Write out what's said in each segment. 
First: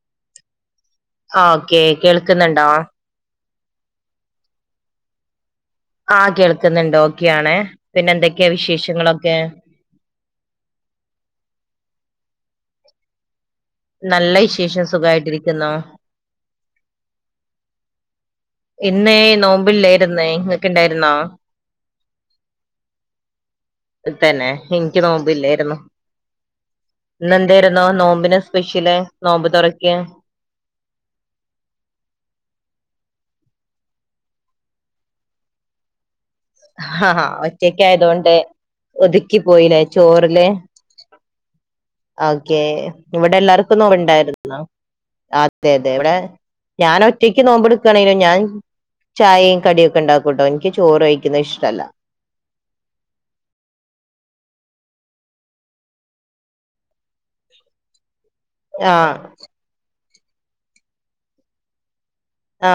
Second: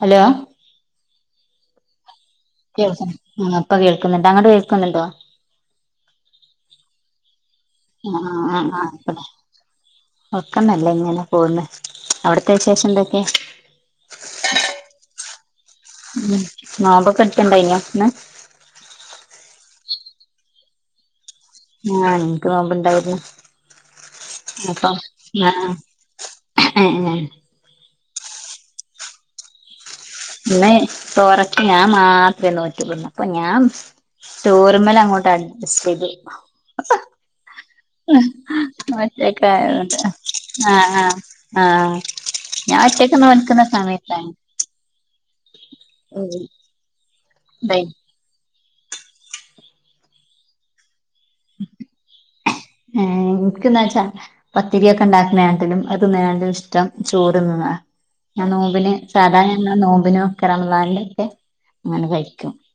Hello ആ okay കേൾക്കുന്നുണ്ടോ കേൾക്ക ആ അപ്പ കേൾക്കുന്നുണ്ട് അങ്ങോട്ട് കേൾക്കുന്നുണ്ടോ ആ കേൾക്കുന്നുണ്ട് ഓക്കെ ആണ് ആ ആ ആ ആ വെക്കണല്ലേ ഇങ്ങനെ പോണ് അവിടത്തെ വിശേഷം എന്തൊക്കെ നല്ല വിശേഷം സുഖായിട്ടിരിക്കുന്നു ഉ മാമ്പൊക്കെടിക്കണ്ട ഇന് ഇന്നേ നോമ്പിലിലായിരുന്നേ ഇങ്ങൊക്ക ഇണ്ടായിരുന്നോ ആ എനിക്ക് നോമ്പുണ്ടായിരുന്നു തന്നെ അപ്പം എനിക്ക് ആ നോമ്പില്ലായിരുന്നു ഇന്ന് ന്തായിരുന്നോ നോമ്പിനെ സ്പെഷ്യല നോമ്പ് തുറക്ക പിന്നെ തറക്ക ഞാൻ മാത്രമേ നോക്കിന്ന അപ്പൊ ഞാൻ ടോർമ്മല അങ്ങോട്ടാണ് അഡ്ജസ്റ്റ് ചെയ്ത് ആ ഹ ഒറ്റക്ക ആയത കൊണ്ട് ഒതുക്കി പോയില്ലേ ഒറ്റക്കായോണ്ട് ചോറില് ആ ആ ആ ഓക്കെ ഞാൻ ഒറ്റക്ക് ഇവിടെ നോൽക്കുന്ന സമയത്താണ് എല്ലാർക്കുംന്നോണ്ടായിരുന്നോ അതെ അതെ ഇവിടെ ഉം ഞാൻ ഒറ്റയ്ക്ക് നോമ്പ എടുക്കയാണെലോ ഞാൻ ചായയും കടിയ ഒക്കെ ഉണ്ടാക്കുംട്ടോ എനിക്ക് ചോറ് കഴിക്കുന്നത് ഇഷ്ടമല്ല ഏ എനിക്കന്താ വച്ചാ പത്തിരിയൊക്കെ ഉണ്ടാക്കുന്നതാങ്കിലും അത്ന്നങ്കിലും ഇഷ്ടം ചോറ് നിന്ന ഞാൻ നോബിന് ആ സാധാരണ നോമ്പിനും ഒക്കെ റംലാലിന്റെ ഒക്കെ അങ്ങനെ കഴും ആ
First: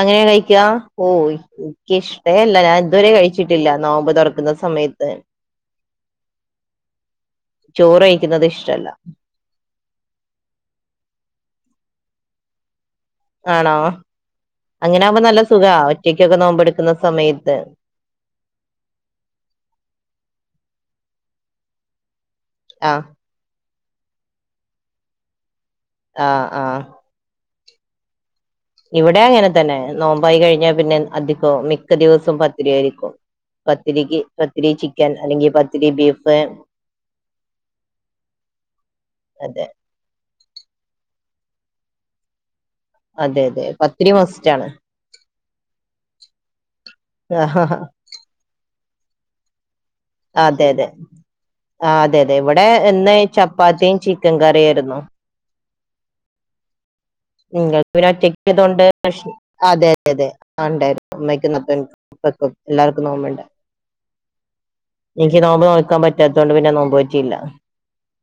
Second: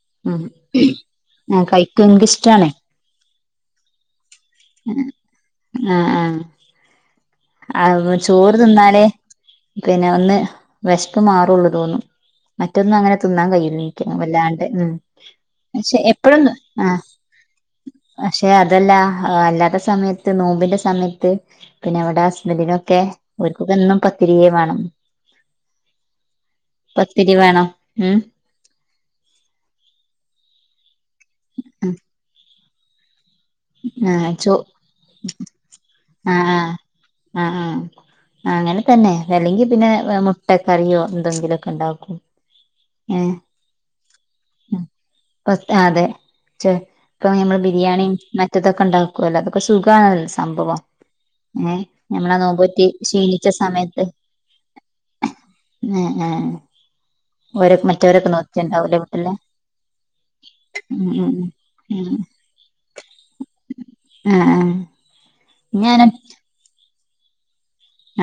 അങ്ങനെ കഴിക്ക ഓ ആഹ് എനിക്ക് കഴിക്കും ഇഷ്ടല്ല എനിക്കിഷ്ടാണ് ഞാൻ ഇതുവരെ കഴിച്ചു ട്ടില്ല നമ്പത് തുറക്ക് ഉ ആ ആ ആ ചോറ് കഴിക്കുന്നത് ചോറ് ഇഷ്ടല്ല തിന്നാലേ പിന്നെ ഒന്ന് വിഷപ്പ് മാറുള്ളു തോന്നും മറ്റൊന്നും അങ്ങനെ തിന്നാൻ ആണോ കഴിയ വല്ലാണ്ട് ഉ അങ്ങനെ ആകുമ്പോ നല്ല സുഖാ പക്ഷെ ഒറ്റക്കൊക്കെ എപ്പഴൊന്ന് ആ നോമ്പെടുക്കുന്ന സമയത്ത് പക്ഷെ അതല്ല അല്ലാത്ത സമയത്ത് നോമ്പിന്റെ സമയത്ത് പിന്നെ അവിടെ ഹസ്ബന്ഡിനൊക്കെ ആഹ് ഒരുക്കൊക്കെ എന്നും പത്തിരിയേ വേണം ആഹ് ആഹ് പത്തിരി വേണം ഉം ഇവിടെ അങ്ങനെ തന്നെ നോമ്പായി കഴിഞ്ഞാ പിന്നെ അധികോ മിക്ക ദിവസവും പത്തിരി ആയിരിക്കും പത്തിരിക് ആഹ് ചോ പത്തിരി ചിക്കൻ അല്ലെങ്കിൽ പത്തിരി ബീഫ് ആ ആ അങ്ങനെ തന്നെ അതെ അല്ലെങ്കി പിന്നെ മുട്ടക്കറിയോ എന്തെങ്കിലുമൊക്കെ ഉണ്ടാക്കും ഏഹ് അതെ അതെ പത്തിരി മസ്റ്റ് ആണ് അതെ ഇപ്പൊ നമ്മൾ ബിരിയാണിയും മറ്റതൊക്കെ ഉണ്ടാക്കല്ലോ അത സുഖണല്ല അതെ സംഭവം അതെ ഏഹ ആഹ് അതെ അതെ നഞമ്മളാ നോക്ക ഇവിടെ പറ്റി ഇന്ന് ക്ഷീണിച്ച ചപ്പാത്തിയും സമയത്ത് ചിക്കൻ കറിയായിരുന്നു ഉം ഉം നിങ്ങൾ പിെ ഒറ്റക്ക് ചെയതണ്ട് അതെ വീട്ടില് അതെ അതെ ആ ഉണ്ടായിരുന്നു ഉം ഉം ഉം അമ്മക്ക്ത്ത എല്ലാർക്കും നോമ്പണ്ട ആഹ് ആഹ് എനിക്ക് നോമ്പ് നോക്കാൻ ഞാന് പറ്റാത്തത കൊണ്ട് പിന്നെ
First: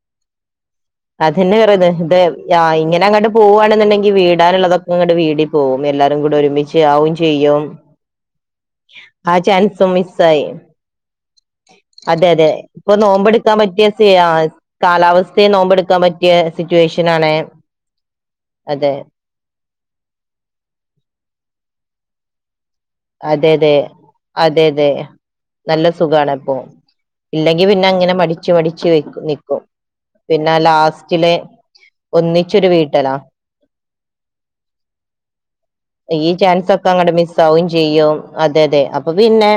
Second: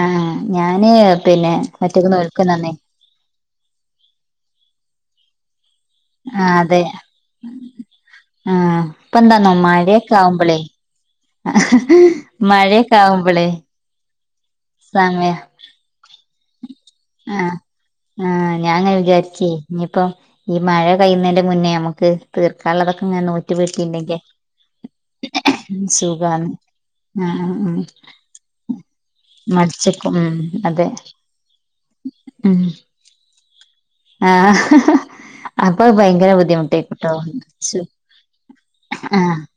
ആഹ് ഞാന് പിന്നെ അെ വറ ഒറ്റക്ക് ഇ നോൽക്കുന്നന്നേ ഇങ്ങനെങ്ങ പോവാണെന്നുണ്ടെങ്കി വീടാനുള്ളതൊക്കെ ഇങ്ങടെ വീടി പോകും എല്ലാരും കൂടെ ആഹ് ഒരുമിച്ച് അതെ ആും ചെയ്യും ആഹ് ഇപ്പ എന്താന്നോ ആജാൻ മഴയൊക്കെ സയസായി ആവുമ്പളേ അതെ അതെ ഇപ്പൊ മഴയൊക്കെ നോമ്പ ആവുമ്പളേ എടുക്കാൻ പറ്റിയ സമയ കാലാവസ്ഥയെ നോമ്പെടുക്കാൻ പറ്റിയ സിറ്റുവേഷൻ ആാണ് ആഹ് ആഹ് ഞാൻങ്ങനെ വിചാരിച്ച ഇനിയിപ്പ ഈ മഴ കഴ്യുന്നതിന്റെ മുന്നേ നമുക്ക് തീർ അതെ അതെ അതെ അതെ നല്ല സുഖണ സുഖാണ് ഇപ്പൊ ആഹ് ആഹ് ഇല്ലെങ്കി ആഹ് പിന്നെ അങ്ങനെ മടിിച്ചു മടിിച്ചു വ നിക്കും മടിച്ച്ക്കും ഉം പിന്നെ അതെ ലാസ്റ്റില് [unintelligible] ഒന്നിച്ചൊരു വീട്ടല്ലാ ആഹ അപ്പൊ ഈ ഭയങ്കര ചാൻസ് ഒക്കെ അങ്ങട് ബുദ്ധിമുട്ടായിക്കട്ടോ മിസ് ആവും ചെയ്യും അതെ അതെ അപ്പൊ പിന്നെ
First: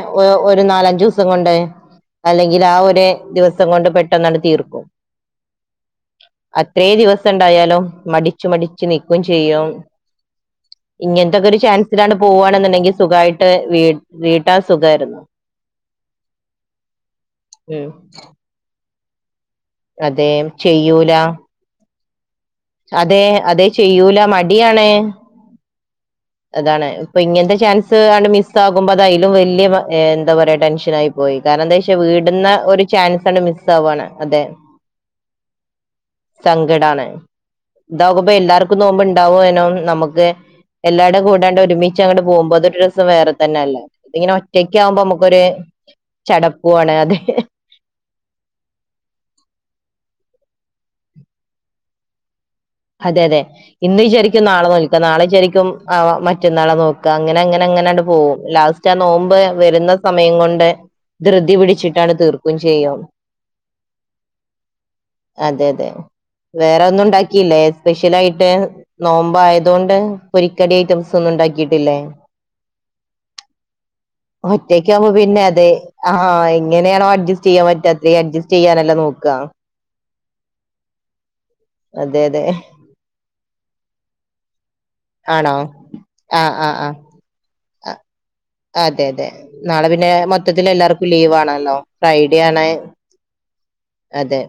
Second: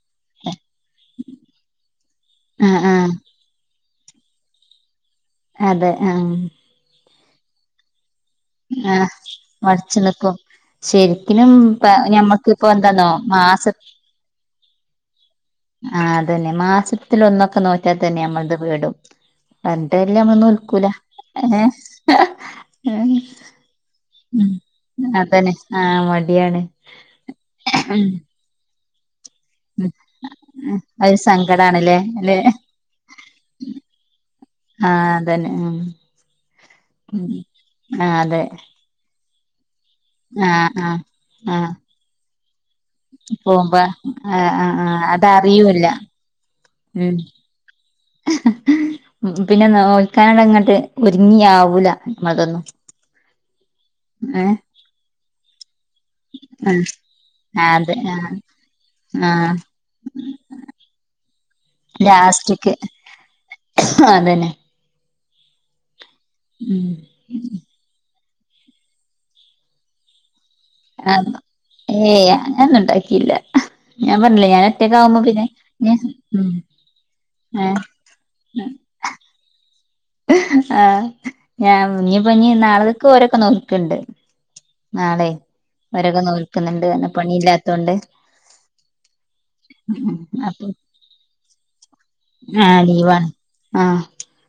ഒരു നാലഞ്ചു ദിവസം കൊണ്ട് അല്ലെങ്കിൽ ആ ആഹ് ഒരു ആഹ് ദിവസം കൊണ്ട് പെട്ടെന്നാണ് തീർക്കും അതെ ആഹ ണ്ടായാലോ മടി മടിച്ചു ആഹ് നക്കും ചെയ്യും മടിച്ച് നിക്കും ഇങ്ങനത്തെൊക്കെ ശരിക്കിനും ഒരു ഇപ്പ ചാൻസിലാണ് ഞമ്മക്കിപ്പോ പോുകവാണെന്നുണ്ടെങ്കിൽ എന്താന്നോ സുഖമായിട്ട് മാസ വീ വീട്ടാ സുഖമായിരുന്നു ആ അത തന്നെ മാസത്തിലൽൊന്നൊക്കെ ഉം നോറ്റാൽ തന്നെ നമ്മള ഇത് പേടും അതെ എന്തല്ലമ്മ ഒന്നും ഒൽക്കൂല ചെയ്യൂല ഏ ഉം അതെ അതെ ചെയ്യൂല മടിയാണ് അതന്നെ ആഹ് മ അതാണ് ഇപ്പൊ ഇങ്ങനത്തെ ചാൻസ് അ മിസ് ആകുമ്പോ അതായില്ല വല എന്താ പറയാ ടെൻഷൻ ആായി അതൊരു പോയി കാരണം എന്താ സങ്കടാണല്ലേ വെച്ചാൽ അല്ലെ വീടുന്ന ഒരു ചാൻസണ് മിസ് ആവയാണ് അതെ ആഹ അതന്നെ ഉം സങ്കടാണ് ആഹ് ഇതകുമ്പ അതെ എല്ലാർക്കും നോവുമ്പോ ഉണ്ടാവനോ നമുക്ക് ആഹ് ആഹ് എല്ലരുടെ കൂടാണ്ട് ആഹ് ഒരുമിച്ച് അങ്ങട്ട് പോകുമ്പോ സം വേറെ തന്നെ പോകുമ്പ അല്ല അങ്ങനെ ആഹ് ഒറ്റക്ക ആഹ് ആഹ് ആകുമ്പോ നമുക്കൊരു അതറിയൂല്ല ച പോാണ് ഉം അതെ പിന്നെ നോയിിക്കാനോട് ഇങ്ങോട്ട് ഒരുങ്ങിയ ആാവൂല നമ്മളതൊന്നും അതെ അതെ ഇന്ന് ശരിക്കും ഏഹ് നാളെ നോൽക്കുക നാളെ ശരിക്കും മറ്റന്നാളെ ആഹ് നോക്കുക അങ്ങനെ അങ്ങനെ അതെ അങ്ങന ആഹ് പോകും ലാസ്റ്റ് ആ നോമ്പ് ആഹ് വരുന്ന സമയം കൊണ്ട് ധൃതി പിടിച്ചിട്ടാണ് തീർക്കുകയും ലാസ്റ്റ്ക്ക് ചെയ്യാം അതന്നെ അതെ അതെ ഉം ഉ സ്പെഷ്യല ആയിട്ട് നോമ്പോ ആയതുകൊണ്ട് രിക്കടി റ്റംന്നും ആഹ് ഉണ്ടാക്കിട്ടില്ല ഏയ് അങ്ങനൊന്നും ഉണ്ടാക്കിയില്ല ഞാൻ പറഞ്ഞില്ലേ ഞാൻ ഒറ്റക്ക ഒറ്റക്കാവുമ്പോ പിന്നെ അതെ ഞാൻ ആഹ് ഉം എങ്ങനെയാണോ അഡ്ജസ്റ്റ് ചെയ്യാൻ ഏഹ് പറ്റാത്ത അഡ്ജസ്റ്റ് ചെയ്യാാനല്ലോ നോക്കുക ആ് ഞാൻ മുഞ്ഞി അതെ അതെ പഞ്ഞഞ് നാളെക്ക് ഓരൊക്കെ നോക്കണ്ട് നാളെ ആണോ ഒരകെ ആ ആ ആ നോൽക്കുന്നുണ്ട് എന്നെ പണി ആ, ഇല്ലാത്തൊണ്ട് അതെ അതെ നാളെ പിന്നെ മൊത്തത്തി അപ്പൊ എല്ലാവർക്കും ലീവ് ആണല്ലോ ഫ്രൈഡേ എവിടൊണ് ആഹ് ലീവാണ് ആഹ് അതെ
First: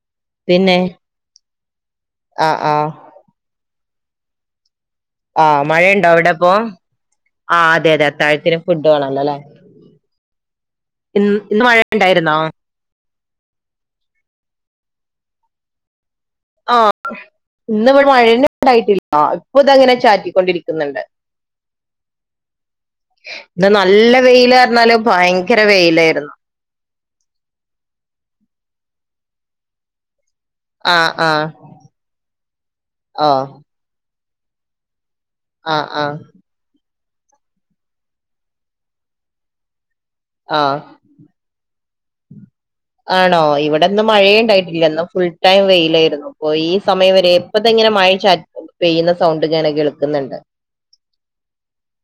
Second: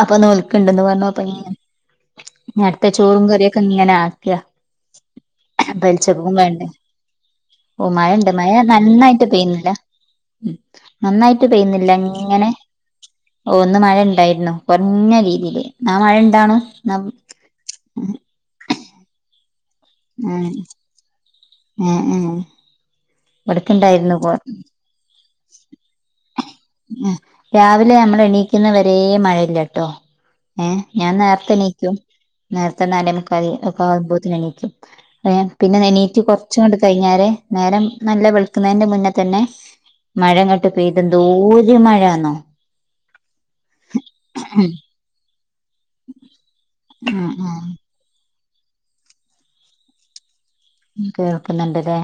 അപ്പൊ പിന്നെ നോൽക്കണ്ടന്ന് പറഞ്ഞപ്പ ആ ആ നേരത്തെ ചോറും കറിയ ക്ക ഇങ്ങനെ ആക്കിയ ആ മഴയുണ്ടോ പലിച്ച അവിടെ പോവും അപ്പൊ വേണ്ടേ ആ ഓ അതെ അതെ മഴുണ്ട് മഴ അത്താഴത്തിന് ഫുഡ് വേണല്ലോ നന്നായിട്ട് അല്ലെ പെയ്യുന്നില്ല ഉ ഇന്ന് നന്നായിട്ട് ഇന്ന് മഴ പെയ്യുന്നില്ല ഉണ്ടായിരുന്നോ ഇങ്ങനെ ഓ ഒന്ന് മഴുണ്ടായി പറഞ്ഞ രീതിൽ ന മഴ ഇണ്ടാണും ന്നാ ആഹ് ഇന്ന് ഇവിടെ മഴ ഉണ്ടായിട്ടില്ല ഇപ്പൊ ഇതങ്ങനെ ഏഹ് ചാറ്റിക്കൊണ്ടിരിക്കുന്നുണ്ട് ഉം ഉം ഇന്ന് നല്ല ഇവിടക്കുണ്ടായിരുന്നു കൊ വെയിലാറ്ഞ്ഞാൽ ഭയങ്കര വെയിലായിരുന്നു ഉം രാവിലെ നമ്മൾ എണീക്കുന്ന വരെ മഴയില്ലട്ടോ ഏ ആഹ് ഞാൻ ആഹ് നേരത്തെ എണീക്കും നേരത്തെ ഓ നാലെമുക്കാലാവുമ്പോത്തിന് എണീക്കും ഏ പിന്നെ ആഹ് ആഹ് എനീറ്റ് കുറച്ചുങ്ങട്ട് കഴിഞ്ഞാരെ നേരം നല്ല വെള്ക്കുന്നതിന്റെ മുന്നേ തന്നെ മഴയങ്ങട്ട് ആഹ് പെയ്ത് എന്തോരു മഴ തന്നേ ആണോ ഇവിടിന്ന് മഴയേ ഉണ്ടായിട്ടില്ല. ഇന്ന് ഫുൾ ടൈം വെയിലായിരുന്നു ഇപ്പൊ ഈ സമയം ഉം വരെ ഇപ്പോ തന്നെ ഉം ഇങ്ങനെ മഴ ചാറ്റൽ പെയ്യുന്ന സൗണ്ടിങ്ങനെ കേൾക്കുന്നുണ്ട്. കേൾക്കുന്നുണ്ടല്ലേ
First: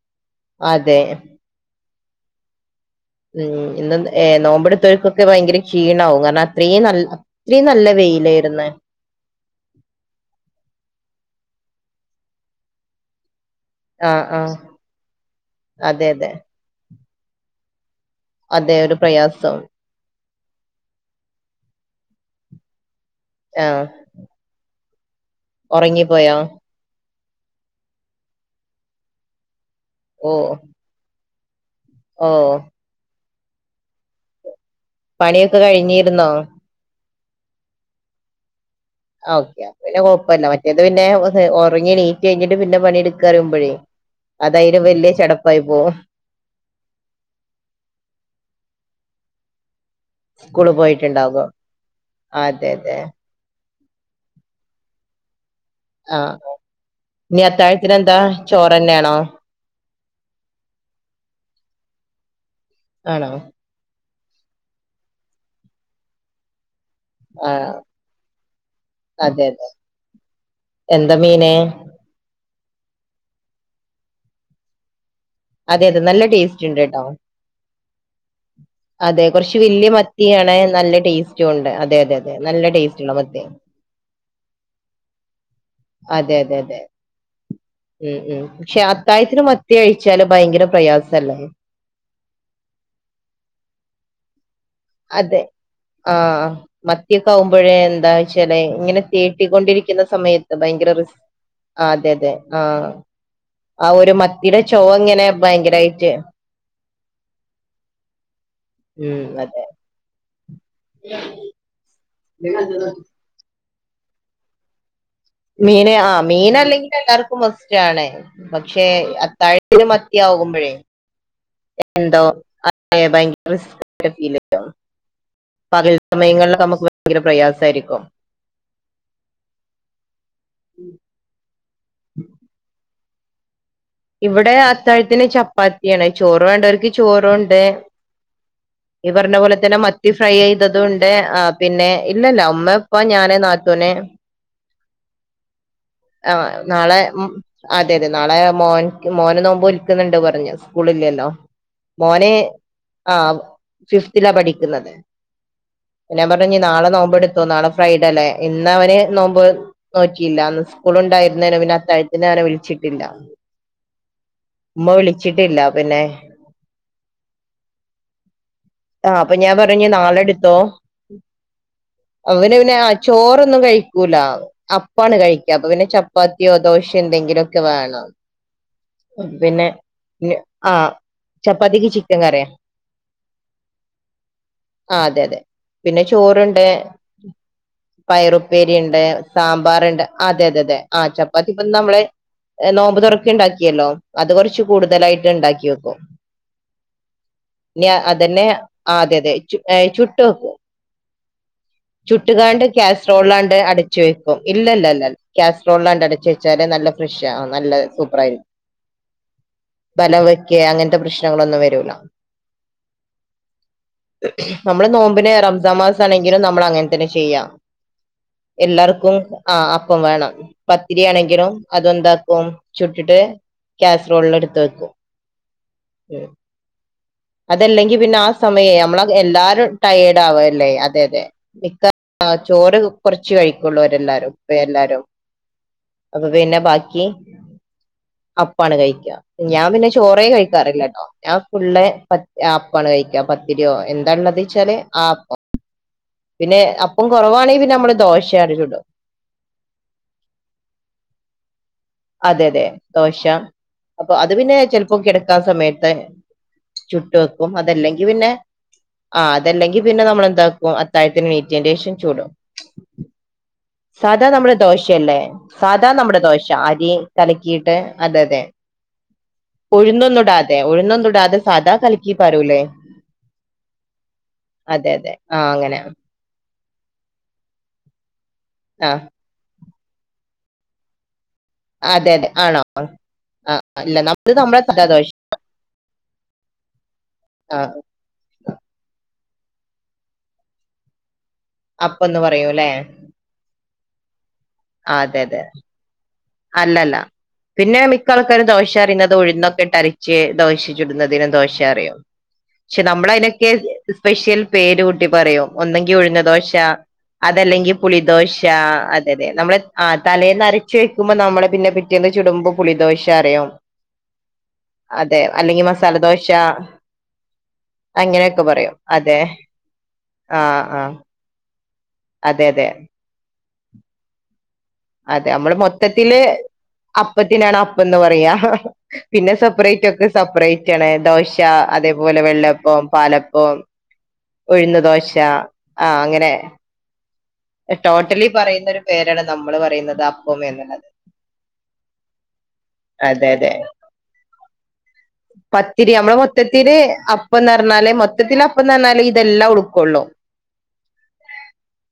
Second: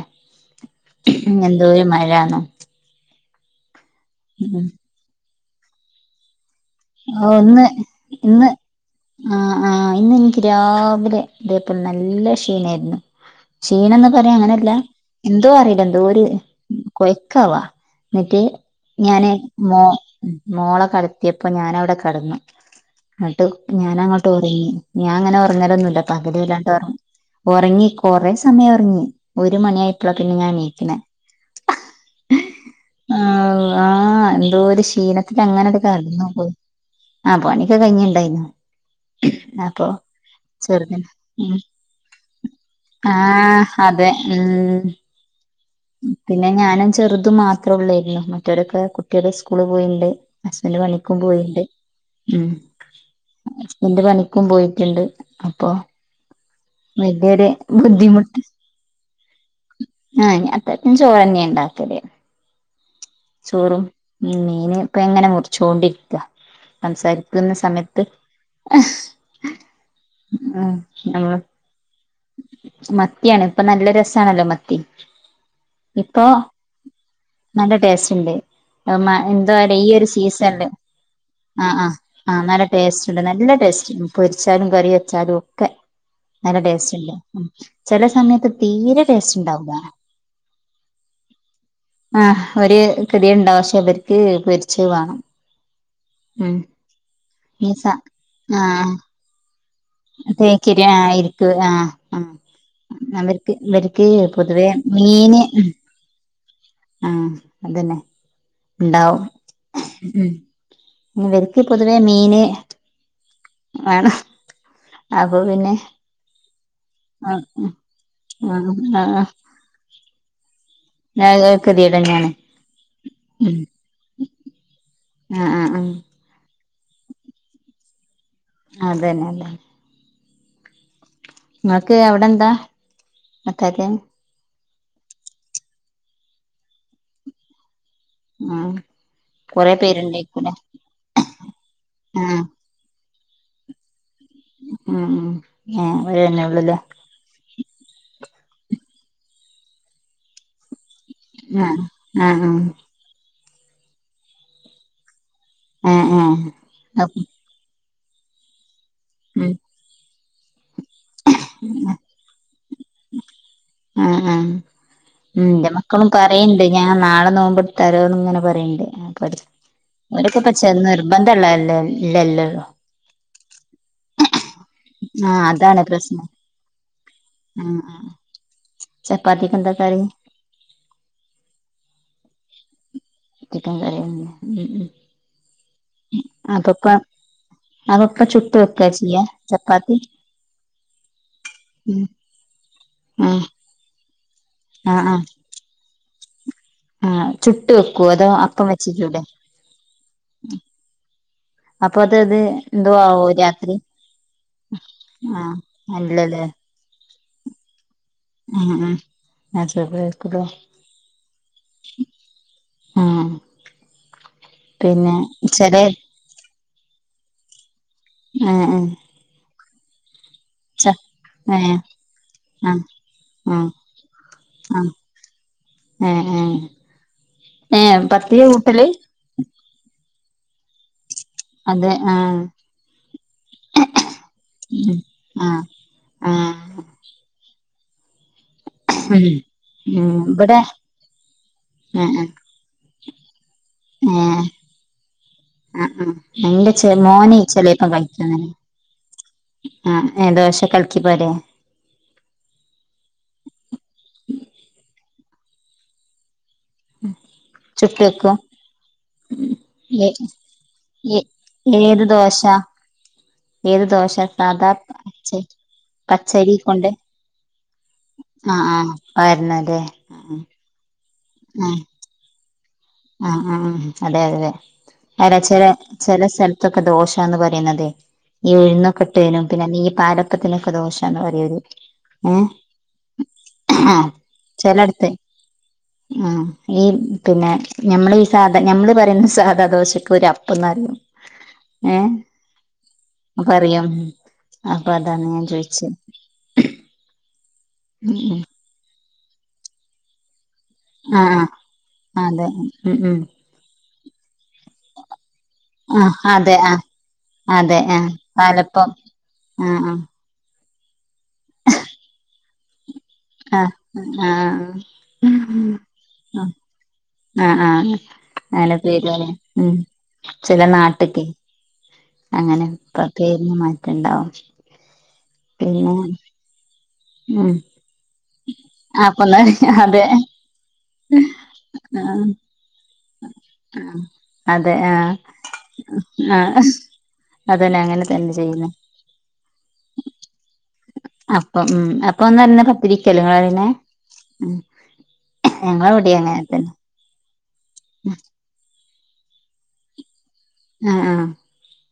അതെ ഇന്നെന്തോരു മഴാണ് ഉം ഇന്ന് ഏ നോമ്പടുത്തോരിക്കൊക്കെ ഭയങ്കര ക്ഷീണാവും കാരണ ഓ ഇന്ന് ഇന്ന് ആ ആഹ് ഇന്നെനിക്ക് രാവിലെ അതേപോലെ നല്ല ക്ഷീണായിരുന്നു ക്ഷീണന്ന് ആഹ് പറയാൻ ആഹ് അങ്ങനല്ല എന്തോ അറിയില്ല അതെ എന്തോരു അതെ കൊയക്കാവാ എന്നിട്ട് അതെ ഒരു ഞാന് പ്രയാസം മോ മോളെ കിടത്തിയപ്പോ ഞാനവിടെ കിടന്നു എന്നിട്ട് ആഹ് ഞാനങ്ങോട്ട് ഉറങ്ങി ഞാൻ അങ്ങനെ ഉറങ്ങലൊന്നുല്ല പകല് ഉറങ്ങിപ്പോയോ വല്ലാണ്ട് ഉറങ്ങി ഉറങ്ങി കുറേ സമയം ഉറങ്ങി ഒരു മണിയായപ്പോള ഓ പിന്നെ ഞാനെണീക്കണേ ഓ ആ ആഹ് എന്തോരു പണിയൊക്കെ ക്ഷീണത്തിലങ്ങനടെ കിടന്നു കഴിഞ്ഞിരുന്നോ ആ പണിയൊക്കെ കഴിഞ്ഞിണ്ടായിരുന്നു ഓക്കെ പിന്നെ കൊഴപ്പമില്ല മറ്റേത് പിന്നെ ചെറുതിന് ഉം ഉറങ്ങി എണീറ്റ് കഴിഞ്ഞിട്ട് പിന്നെ പണിയെടുക്ക പറയുമ്പോഴേ ആഹ് അതെ അതായിലും ഉം വലിയ ചടപ്പായി പോകും പിന്നെ ഞാനും ചെറുതും മാത്രേ ഉള്ളായിരുന്നു. മറ്റവരൊക്കെ കുട്ടികള് സ്കൂള് പോയിണ്ട് ഹസ്ബൻ്റ് പണിക്കും പോയിണ്ട് അതെയതെ ൻ്റ് പണിക്കും പോയിട്ടുണ്ട് അപ്പൊ ആഹ് ഇനി വലിയൊരു അത്താഴത്തിന് എന്താ ബുദ്ധിമുട്ട് ചോറന്നെയാണോ ആ അത്താഴത്തിനും ചോറെന്നെയാ ഉണ്ടാക്കല് ആണോ ചോറും ഉം. മീന് ഇപ്പിങ്ങനെ മുറിച്ചോണ്ടിരിക്കാ സംസാരിക്കുന്ന ആഹ് സമയത്ത് അതെ അതെ ആ എന്താ നമ്മളെ മീന് മ ത്തിയാണ് ഇപ്പൊ നല്ല രസാണല്ലോ മത്തി അതെ അതെ നല്ല ഇപ്പൊ ടേസ്റ്റ് ഉണ്ട് കേട്ടോ നല്ല ടേസ്റ്റ് ഇണ്ട് അതെ എന്താ കുറച്ച് പറയാ ഈ വല്യ ഒരു മത്തിയാണ് സീസണില് നല്ല ടേസ്റ്റും ആ ഉണ്ട് ആ അതെ അതെ അതെ ആ നല്ല ടേസ്റ്റ് ഉള്ള ഉണ്ട് മത്തി നല്ല ടേസ്റ്റ് പൊരിച്ചാലും കറി വെച്ചാലും ഒക്കെ അതെ അതെ നല്ല അതെ ടേസ്റ്റ് ഉണ്ട് ചില ഉം ഉം സമയത്ത് പക്ഷെ തീരെ ടേസ്റ്റ് അത്താഴത്തിന് മത്തി ഉണ്ടാവൂല കഴിച്ചാല് ഭയങ്കര പ്രയാസല്ലേ ആഹ് ഒരു കൃതിയുണ്ടാവും പക്ഷെ ഇവർക്ക് പൊ അതെ ആ മത്തിയക്കെ ഈ ആകുമ്പോഴേ സ എന്താ വച്ചാലെ ആഹ് ഇങ്ങനെ തേട്ടിക്കൊണ്ടിരി ക്കുന്ന സമയത്ത് തേക്കിരി ഭയങ്കര ആഹ് റിസ്‌ക് ഇരിക്കു ആ ആഹ് അതെ അതെ ആഹ് ആ അവർക്ക് ആ ഇവർക്ക് ഒരു മത്തിയുടെ പൊതുവേ ചുവ ഇങ്ങനെ ഭയങ്കരായിട്ട് ആ അത് തന്നെ ഉണ്ടാവും ഉം അതെ ഉം ഇവർക്ക് പൊതുവേ മീന് [unintelligible] വേണം അപ്പൊ പിന്നെ മീന് ആ മീനല്ലെങ്കിലും എല്ലാർക്കും ആഹ് മസ്റ്റാണ്. ആഹ് പക്ഷെ അത്താഴത്തിന് മത്തിയാ കുമ്പോഴേ ആഹ് ആഹ് കെതിയേട് എന്തോ തന്നെയാണ് ഉം ഭയങ്കര [unintelligible] ആഹ് ആഹ് ആഹ് പകൽ സമയങ്ങളിൽ നമുക്ക് ഭയങ്കര പ്രയാസമായിരിക്കും അതെന്നെ അല്ലേ ഉം [inaudible] നിങ്ങക്ക് എവിടെന്താ ഇവിടെ അത്താഴത്തിന് ചപ്പാത്തിയാണ് ചോറ് വേണ്ടവർക്ക് ചോറുണ്ട് ആഹ് നീ പറഞ്ഞപോലെ കൊറെ തന്നെ മത്തി ഫ്രൈ പേരുണ്ടായിരിക്കൂലേ ചെയ്തതുമുണ്ട് പിന്നെ ആഹ് ഇല്ലല്ല ഉമ്മ ഉപ്പ ഞാൻ ന്റെ നാത്തൂനെ ഉം ഏഹ് അവര് ആ തന്നെ ഉള്ളൂല്ലേ നാളെ ആതെ തെ നാളെ മോൻ മോന് നോമ്പോ ൽക്കുന്നുണ്ട് പറഞ്ഞു സ്കൂളില്ലല്ലോ ആഹ് മോനെ ആഹ് ആഹ് ആ ഫിഫ്ത്തിലാ പഠിക്കുന്നത് ആഹ് ഞാൻ ആഹ് പറഞ്ഞ ന് നാളെ നോമ്പോ അപ്പ് എടുത്തു നാളെ ഫ്രൈഡേ അല്ലേ ഇന്ന് അവന് നോമ്പോ ഉം നോറ്റിയില്ലാന്ന് സ്കൂളുണ്ടായിരുന്നേനെപിന്നെ അത്താഴത്തിന അവനെ വിളിച്ചിട്ടില്ല ആ ആ ഉമ്മ ഉ വിളിച്ചിട്ടില്ല എന്റെ പിന്നെ മക്കളും പറയണ്ട് ഞാൻ നാളെ നോമ്പോ എടുത്ത ലോന്ന് ഇങ്ങനെ പറയണ്ട് ആ അപ്പ അപ്പൊ എടു ഞാൻ പറഞ്ഞ ഓരൊക്കെ ഇപ്പ നാളെടുത്തോ ചെന്ന് നിർബന്ധള്ളല്ലേ ഇല്ലല്ലല്ലോ അവന്പിന്നെ ചോറൊന്നും കഴി കഴിക്കൂല അപ്പാണ് ആഹ് കഴിക്ക അപ്പ അതാണ് പിന്നെ പ്രശ്നം ചപ്പാത്തിയോ ദോശോ എന്തെങ്കിലുംക്കെ ആഹ് വേണം ആഹ് ചപ്പാത്തിക്ക് പിന്നെ എന്താ കറി ആ ചപ്പാത്തിക്ക് ചിക്കൻ കറിയ ചിക്കൻ കറി തന്നെ ഉം ഉം ആ അതെ അതെ പിന്നെ ചോറ്ണ്ട് അപ്പപ്പ അപ്പപ്പ ചുട്ട് പയറുപ്പേരി വെക്കാ ഉണ്ട് ചെയ്യാ ചപ്പാത്തി സാമ്പാറുണ്ട് അതെ അതെ അതെ ആ ചപ്പാത്തി ഇപ്പൊ ന്ന് നമ്മളെ ഉം ഏ നോമ്പ് തുറക്ക ഉം ഉണ്ടാക്കിയല്ലോ അത് കുറച്ച് ആഹ് ആഹ് കൂടുതലായിട്ട് ഉണ്ടാക്കി വെക്കും ആഹ് ചുട്ട് ന്ന് വെക്കുവോ അതോ അതന്നെ അപ്പം ആ വെച്ചിട്ടൂടെ തെതെ ചുട്ടുവെക്കു അപ്പൊ അത് അത് ചുട്ടുകാണ്ട് എന്തോ ആവോ കാസ്ട്രോളാണ്ട് രാത്രി അടച്ചു വെക്കും ഇല്ലല്ലല്ല ആഹ് കാസ്ട്രോളാണ്ട് അടച്ചു വെച്ചാല് നല്ല ഫ്രഷാനല്ല സു ഉ ഉ ബലം വെക്ക അങ്ങനത്തെ പ്രശ്നങ്ങളൊന്നും വരൂല ആഹ് നമ്മള് പിന്നെ നോമ്പിനെ റംസാ ചെലെ മാസ് ആണെങ്കിലും നമ്മൾങ്ങനെ അെ ചെയ്യാം ഏഹ് ഏഹ് എല്ലാർക്കും ആഹ അപ്പം വേണം ച പത്തിരിയാണെങ്കിലും ഏഹ് അതെന്താക്കും ആഹ് ചുട്ടിട്ട് ആഹ് കാസറോളിൽ എടുത്ത് വെക്കും ആഹ് ഉ ഏഹ് ഏഹ് ഏഹ് അതല്ലെങ്കി പിന്നെ ആ പത്തിരിയാ സമയേ കൂട്ടല് നമ്മള എല്ലാരും ടയേർഡ് ആവല്ലേ അതെ അതെ മിക്ക അതെ ആഹ് ചോറ് കൊറച്ച് കഴിക്കുള്ളൂവരെല്ലാരും ഇപ്പ ഉം എല്ലാരും ആഹ് അപ്പൊപ്പൊന്ന ആഹ് ബാക്കി അപ്പാണ് കഴിക്കുക ഉം ഞാൻ പിന്നെ ഉം ചോറേ ഇബടെ കഴിക്കാറില്ല കേട്ടോ ഞാൻ ഫുുള്ള ആഹ് പ ആഹ് അപ്പാണ് കഴിക്ക ോ എന്താണള്ളത് വെച്ചാല് ആ ആ ആ പിന്നെ എന്റെ ചെ അപ്പം മോന കുറവാണെങ്കിൽ പിന്നെ ചെിലപ്പ നമ്മള് കഴിക്കന്നനെ ദോശയാണ് ചുടും ആ ഏത വശം കളിക്കി പോര അതെ അതെ ദോശ ആ സമയത്ത് ചുട്ട വെക്കും ചുട്ട് അതല്ലെങ്കി പിന്നെ വെക്കും ആ അതല്ലെങ്കി പിന്നെ ഏ നമ്മൾെന്താക്കും ഏ അത്താഴത്തിന് നീറ്റിയന്റെ ശേഷം ഏത് ചൂടോ ദോശ ഏത് ദോശ സാദാ നമ്മുടെ സാധാ ദോശയല്ലേ പച്ച സാദാ നമ്മുടെ ദോശ പച്ചരി കൊണ്ട് അരി തലക്ക് അതെ അതെ ആഹ് ആഹ് പകരുന്നല്ലേ ഉഴുന്നുന്നുട അതെ ഉഴുന്ന ത സാദാ കളിക്കി പറൂലേ ആഹ ഉ അതെ അതെ അതെ അല്ല ആ ചില അങ്ങനെ ചെില സ്ല ൊക്കെ ദോഷാന്ന് പറയുന്നുന്നത്േ ഈ ആ ഉഴുന്നൊക്കെട്ടതിനും പിന്നെ ഈ പാലപ്പത്തിനൊക്കെ ദോഷന്ന് പറ അതെ അതെ ആണോ ആല്ല നമ്മത് നമ്മളെ സാോഷ ആ ഈ പിന്നെ മ്മ നമ്മ ഈ സാധ നമ്മള് പറയുന്ന സാധാ ദോശക്ക ഒരു അപ്പന്ന്റിയുന്നു അപ്പന്ന് പറയൂല്ലെ ഉ അപ്പൊ അതാണ് ഞാൻ ചോയിിച്ചേ അല്ലല്ല പിന്നെ മിക്ക ഉം ഉം ആൾക്കാരും ദോശ അറിയുന്നത് ഉഴുന്നൊക്കെട്ടരിച്ച് ദോശ ആഹ് ദോറ ആഹ് അതെ പക്ഷെ ഉം ഉം നമ്മളതിനൊക്കെെ്യൽ പേര് കുൂട്ടി പറയോ ഒന്നെങ്കി ആഹ് ഒഴിഞ്ഞ ദോശ അതെ ആഹ് അതല്ലെങ്കിൽ അതെ ആഹ് പുളിദോശ പാലപ്പം അതെ അതെ നമ്മെ ആ ആഹ് തലേന്ന്റി ചക്ഷദുമ്പോ നമ്മള പിന്നെറ്റേന്ന് ചടുമ്പോ പുളിോഷം ആഹ് ആഹ് അതെ അല്ലെങ്കിൽ മസാലദോശ ആഹ് ആഹ് ആഹ് അങ്ങനെയൊക്കെ പറയും അങ്ങനെ അതെ പേരുല്ലേ ഉം ആഹ ആഹ അങ്ങനെപ്പ പേരുന്ന് മാറ്റുണ്ടാവും അതെ നമ്മള് മൊത്തത്തില് ഉം അപ്പത്തിനാണ് അപ്പന്ന് പറയാ പിന്നെ അപ്പൊന്ന് സെപ്പറേറ്റ് അതെ ഒക്കെ സെപ്പറേറ്റ് ആണ് ദോശ അതേപോലെ ആഹ് വെള്ളപ്പം പാലപ്പ ആഹ് അതെ ഉഴുന്ന ദോശ ആഹ് ആഹ അങ്ങനെ ആഹ് അതന്നെ അങ്ങനെ ടോട്ടലി തന്നെ പറയുന്ന ചെയ്യുന്നെ ഒരു പേരാണ് നമ്മള് പറയുന്നത് അപ്പം എന്നുള്ളത് അപ്പൊ ഉ അപ്പൊ ഒന്ന് അറുന്ന അതെ അതെ പത്തിരിക്കല്ലങ്ങളെ ഉ പത്തിരി നമ്മള മൊത്തത്തി അപ്പ പറഞ്ഞാലേ മൊത്തത്തിൽ അപ്പം പറഞ്ഞാലേ ഇതെല്ലാം ഉടുക്കള്ളൂ ആഹ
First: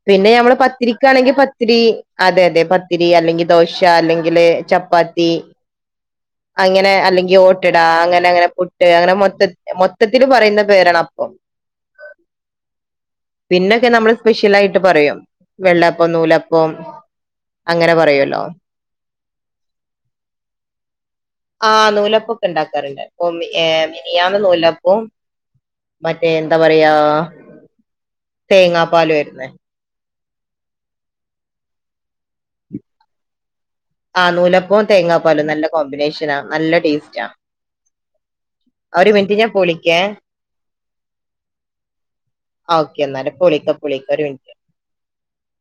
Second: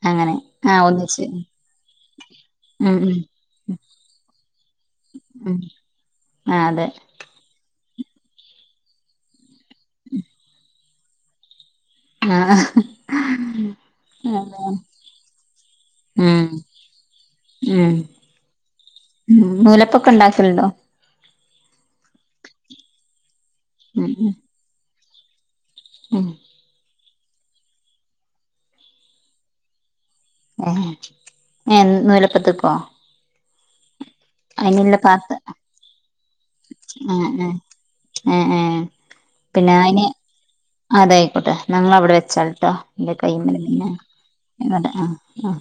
ആഹ പിന്നെ ഞമ്മള് പത്തിരിക്കാണെങ്കിൽ പത്തിരി അതെ അതെ ഉം പത്തിരി ഉം അല്ലെങ്കിൽ ദോശ അല്ലെങ്കില് ചപ്പാത്തി ഉം ആഹ് അതെ അങ്ങനെ അല്ലെങ്കിൽ ഓട്ടട അങ്ങനെ അങ്ങനെ പുട്ട് അങ്ങനെ മൊത്ത മൊത്തത്തില് പറയുന്ന പേരാണ് അപ്പം ആഹ് പിന്നൊക്കെ നമ്മള് സ്പെഷ്യൽ അതെ ആയിട്ട് പറയും വെള്ളപ്പം ഉം നൂലപ്പം അങ്ങനെ ഉം പറയുമല്ലോ ഉ നൂലപ്പൊക്കെ ഉണ്ടാക്കണ്ടോ ആ് നൂലപ്പൊക്കെ ഉണ്ടാക്കാറുണ്ട് അപ്പൊ ഉം ന്ന് നൂലപ്പവും ഉം മറ്റേ എന്താ പറയാ തേങ്ങാപ്പാല ആുന്ന ഏ ഏ നൂലപ്പത്തക്ക ആഹ് നൂലപ്പവും തേങ്ങാപ്പാലും നല്ല കോമ്പിനേഷനാ നല്ല ടേസ്റ്റ് ആ ആ ആ അവര് മിനിറ്റ് ഞാൻ പിന്നെ പോൊളിക്ക അയിന് അതായിക്കോട്ടെ ഞങ്ങ അവിടെ വെച്ചാൽട്ടോ ഓക്കെ എന്റെ എന്നാല് കൈ ഇപ്പൊ മരന വിളിക്കാം ഇപ്പൊ വിളിക്കാം ഒരു മിനിറ്റ് ഇല്ല ആ ആ